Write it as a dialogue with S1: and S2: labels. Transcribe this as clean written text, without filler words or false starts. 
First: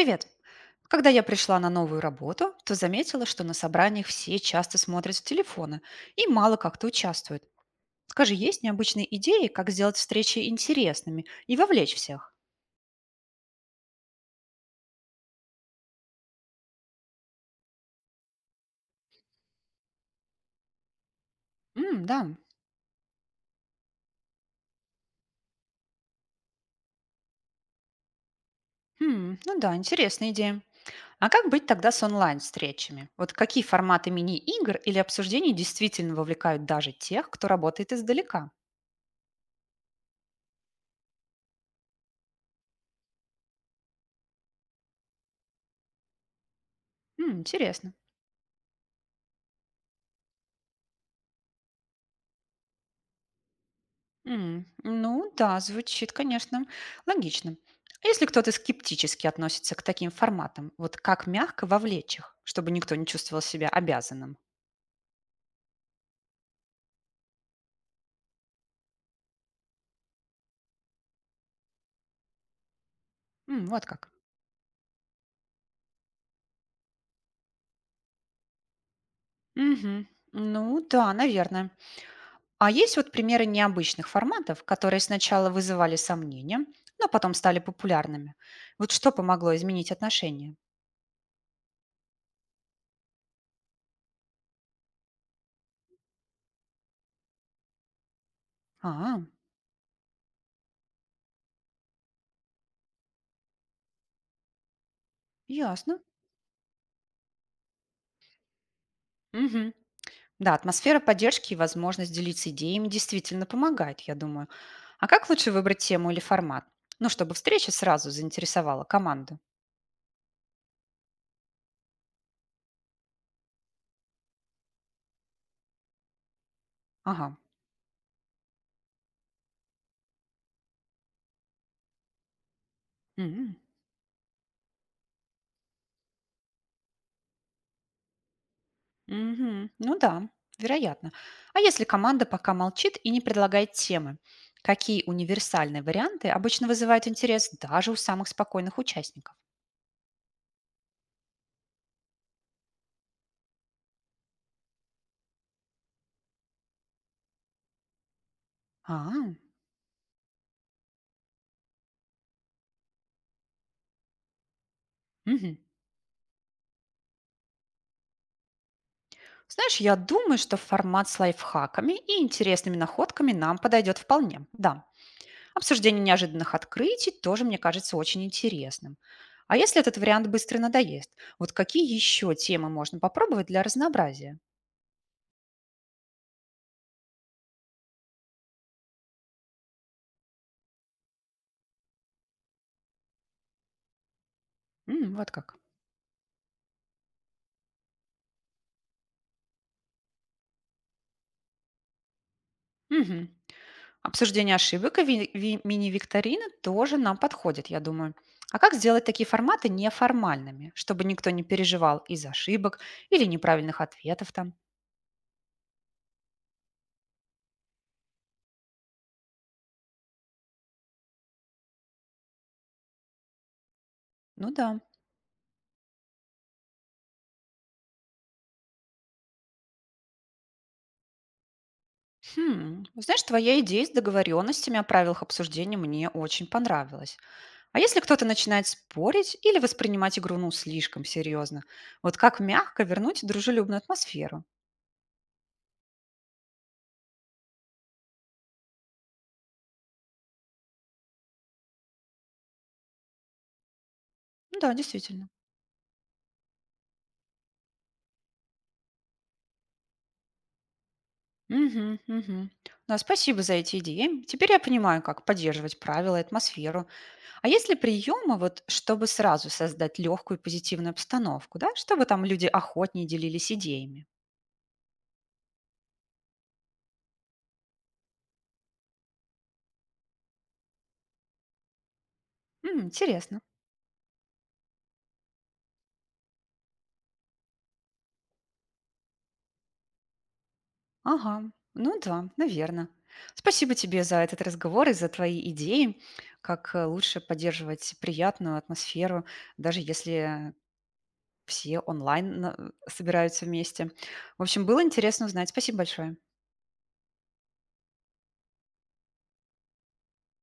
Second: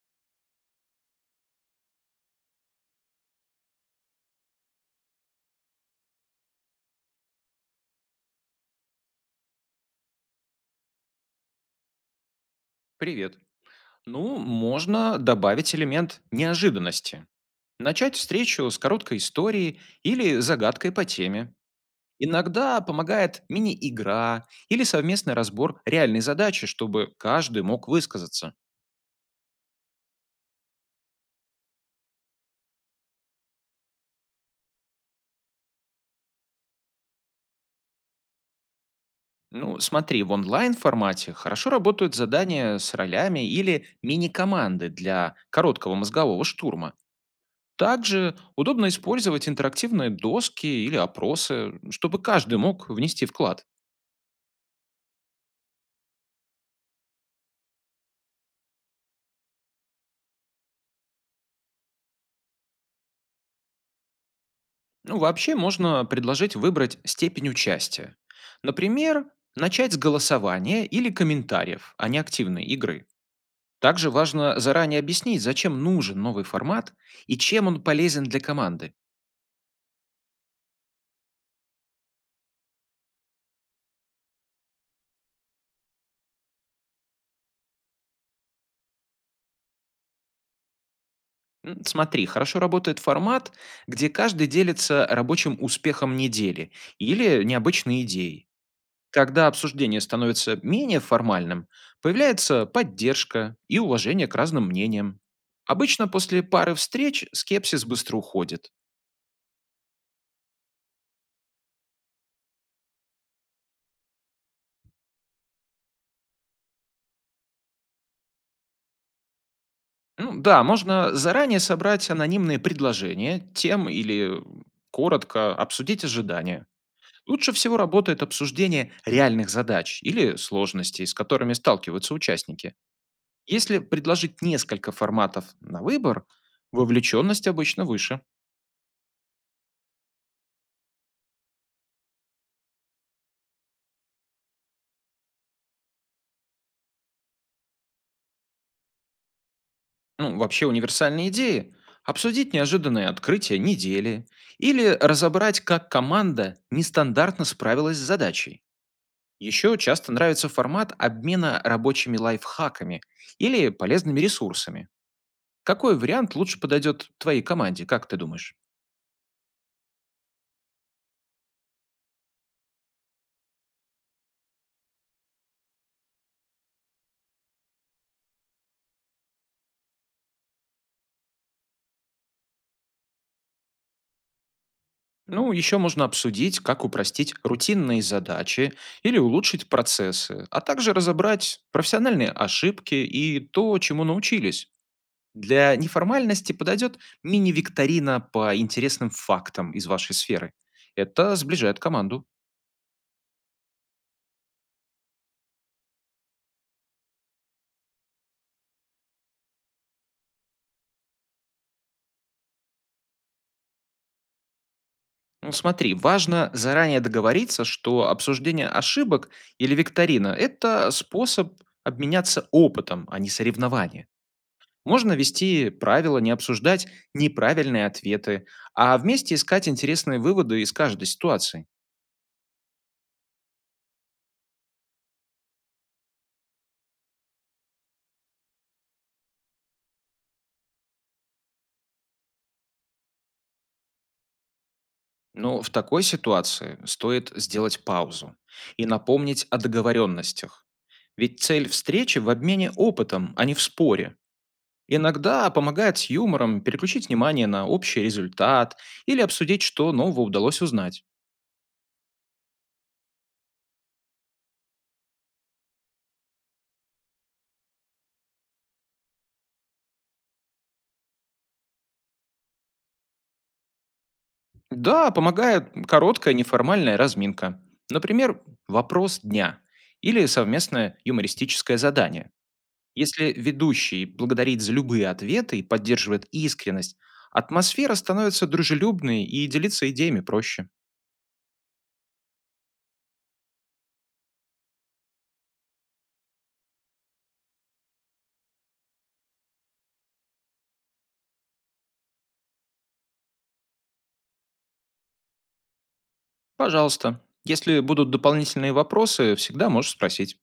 S1: Привет! Когда я пришла на новую работу, то заметила, что на собраниях все часто смотрят в телефоны и мало как-то участвуют. Скажи, есть необычные идеи, как сделать встречи интересными и вовлечь всех?
S2: Привет. Ну, можно добавить элемент неожиданности. Начать встречу с короткой историей или загадкой по теме.
S1: М, да.
S2: Иногда помогает мини-игра или совместный разбор реальной задачи, чтобы каждый мог высказаться.
S1: Ну да, интересная идея. А как быть тогда с онлайн-встречами? Вот какие форматы мини-игр или обсуждений действительно вовлекают даже тех, кто работает издалека?
S2: Ну, смотри, в онлайн-формате хорошо работают задания с ролями или мини-команды для короткого мозгового штурма.
S1: Интересно.
S2: Также удобно использовать интерактивные доски или опросы, чтобы каждый мог внести вклад.
S1: Ну да, звучит, конечно, логично. А если кто-то скептически относится к таким форматам, вот как мягко вовлечь их, чтобы никто не чувствовал себя обязанным?
S2: Ну, вообще можно предложить выбрать степень участия. Например, начать с голосования или комментариев, а не активной игры.
S1: М, вот
S2: Также
S1: как.
S2: важно заранее объяснить, зачем нужен новый формат и чем он полезен для команды.
S1: Мгм. Ну да, наверное. А есть вот примеры необычных форматов, которые сначала вызывали сомнения, но потом стали популярными. Вот что помогло изменить отношения?
S2: Смотри, хорошо работает формат, где каждый делится рабочим успехом недели или необычной идеей.
S1: А,
S2: Когда обсуждение становится менее формальным, появляется поддержка и уважение к разным мнениям.
S1: ясно.
S2: Обычно после пары встреч скепсис быстро уходит.
S1: Мгм. Да, атмосфера поддержки и возможность делиться идеями действительно помогает, я думаю. А как лучше выбрать тему или формат? Ну, чтобы встреча сразу заинтересовала команду.
S2: Ну да, можно заранее собрать анонимные предложения тем или коротко обсудить ожидания.
S1: Ага.
S2: Лучше всего работает обсуждение реальных задач или сложностей, с которыми сталкиваются участники.
S1: Мгм.
S2: Если предложить несколько форматов на выбор, вовлеченность обычно выше.
S1: Мгм. Ну да, вероятно. А если команда пока молчит и не предлагает темы? Какие универсальные варианты обычно вызывают интерес даже у самых спокойных участников?
S2: Ну, вообще универсальные идеи. Обсудить неожиданные открытия недели или разобрать, как команда нестандартно справилась с задачей.
S1: А,
S2: Еще часто нравится формат обмена рабочими лайфхаками или полезными ресурсами.
S1: мгм.
S2: Какой вариант лучше подойдет твоей команде, как ты думаешь?
S1: Знаешь, я думаю, что формат с лайфхаками и интересными находками нам подойдет вполне. Да, обсуждение неожиданных открытий тоже, мне кажется, очень интересным. А если этот вариант быстро надоест, вот какие еще темы можно попробовать для разнообразия?
S2: Ну, еще можно обсудить, как упростить рутинные задачи или улучшить процессы, а также разобрать профессиональные ошибки и то, чему научились.
S1: М, вот как.
S2: Для неформальности подойдет мини-викторина по интересным фактам из вашей сферы. Это сближает команду.
S1: Мгм. Обсуждение ошибок и мини-викторины тоже нам подходит, я думаю. А как сделать такие форматы неформальными, чтобы никто не переживал из ошибок или неправильных ответов там?
S2: Ну, смотри, важно заранее договориться, что обсуждение ошибок или викторина – это способ обменяться опытом, а не соревнование.
S1: Ну да.
S2: Можно вести правила, не обсуждать неправильные ответы, а вместе искать интересные выводы из каждой ситуации.
S1: Хм, знаешь, твоя идея с договоренностями о правилах обсуждения мне очень понравилась. А если кто-то начинает спорить или воспринимать игру, ну, слишком серьезно, вот как мягко вернуть дружелюбную атмосферу?
S2: Но в такой ситуации стоит сделать паузу и напомнить о договоренностях. Ведь цель встречи в обмене опытом, а не в споре.
S1: Ну да, действительно.
S2: Иногда помогает с юмором переключить внимание на общий результат или обсудить, что нового удалось узнать.
S1: Угу, угу. Да, спасибо за эти идеи. Теперь я понимаю, как поддерживать правила и атмосферу. А есть ли приемы, вот, чтобы сразу создать легкую и позитивную обстановку, да, чтобы там люди охотнее делились идеями?
S2: Да, помогает короткая неформальная разминка. Например, вопрос дня или совместное юмористическое задание. Если
S1: Интересно.
S2: ведущий благодарит за любые ответы и поддерживает искренность, атмосфера становится дружелюбной и делиться идеями проще.
S1: Ага, ну да, наверное. Спасибо тебе за этот разговор и за твои идеи, как лучше поддерживать приятную атмосферу, даже если все онлайн собираются вместе. В общем, было интересно узнать. Спасибо большое.
S2: Пожалуйста, если будут дополнительные вопросы, всегда можешь спросить.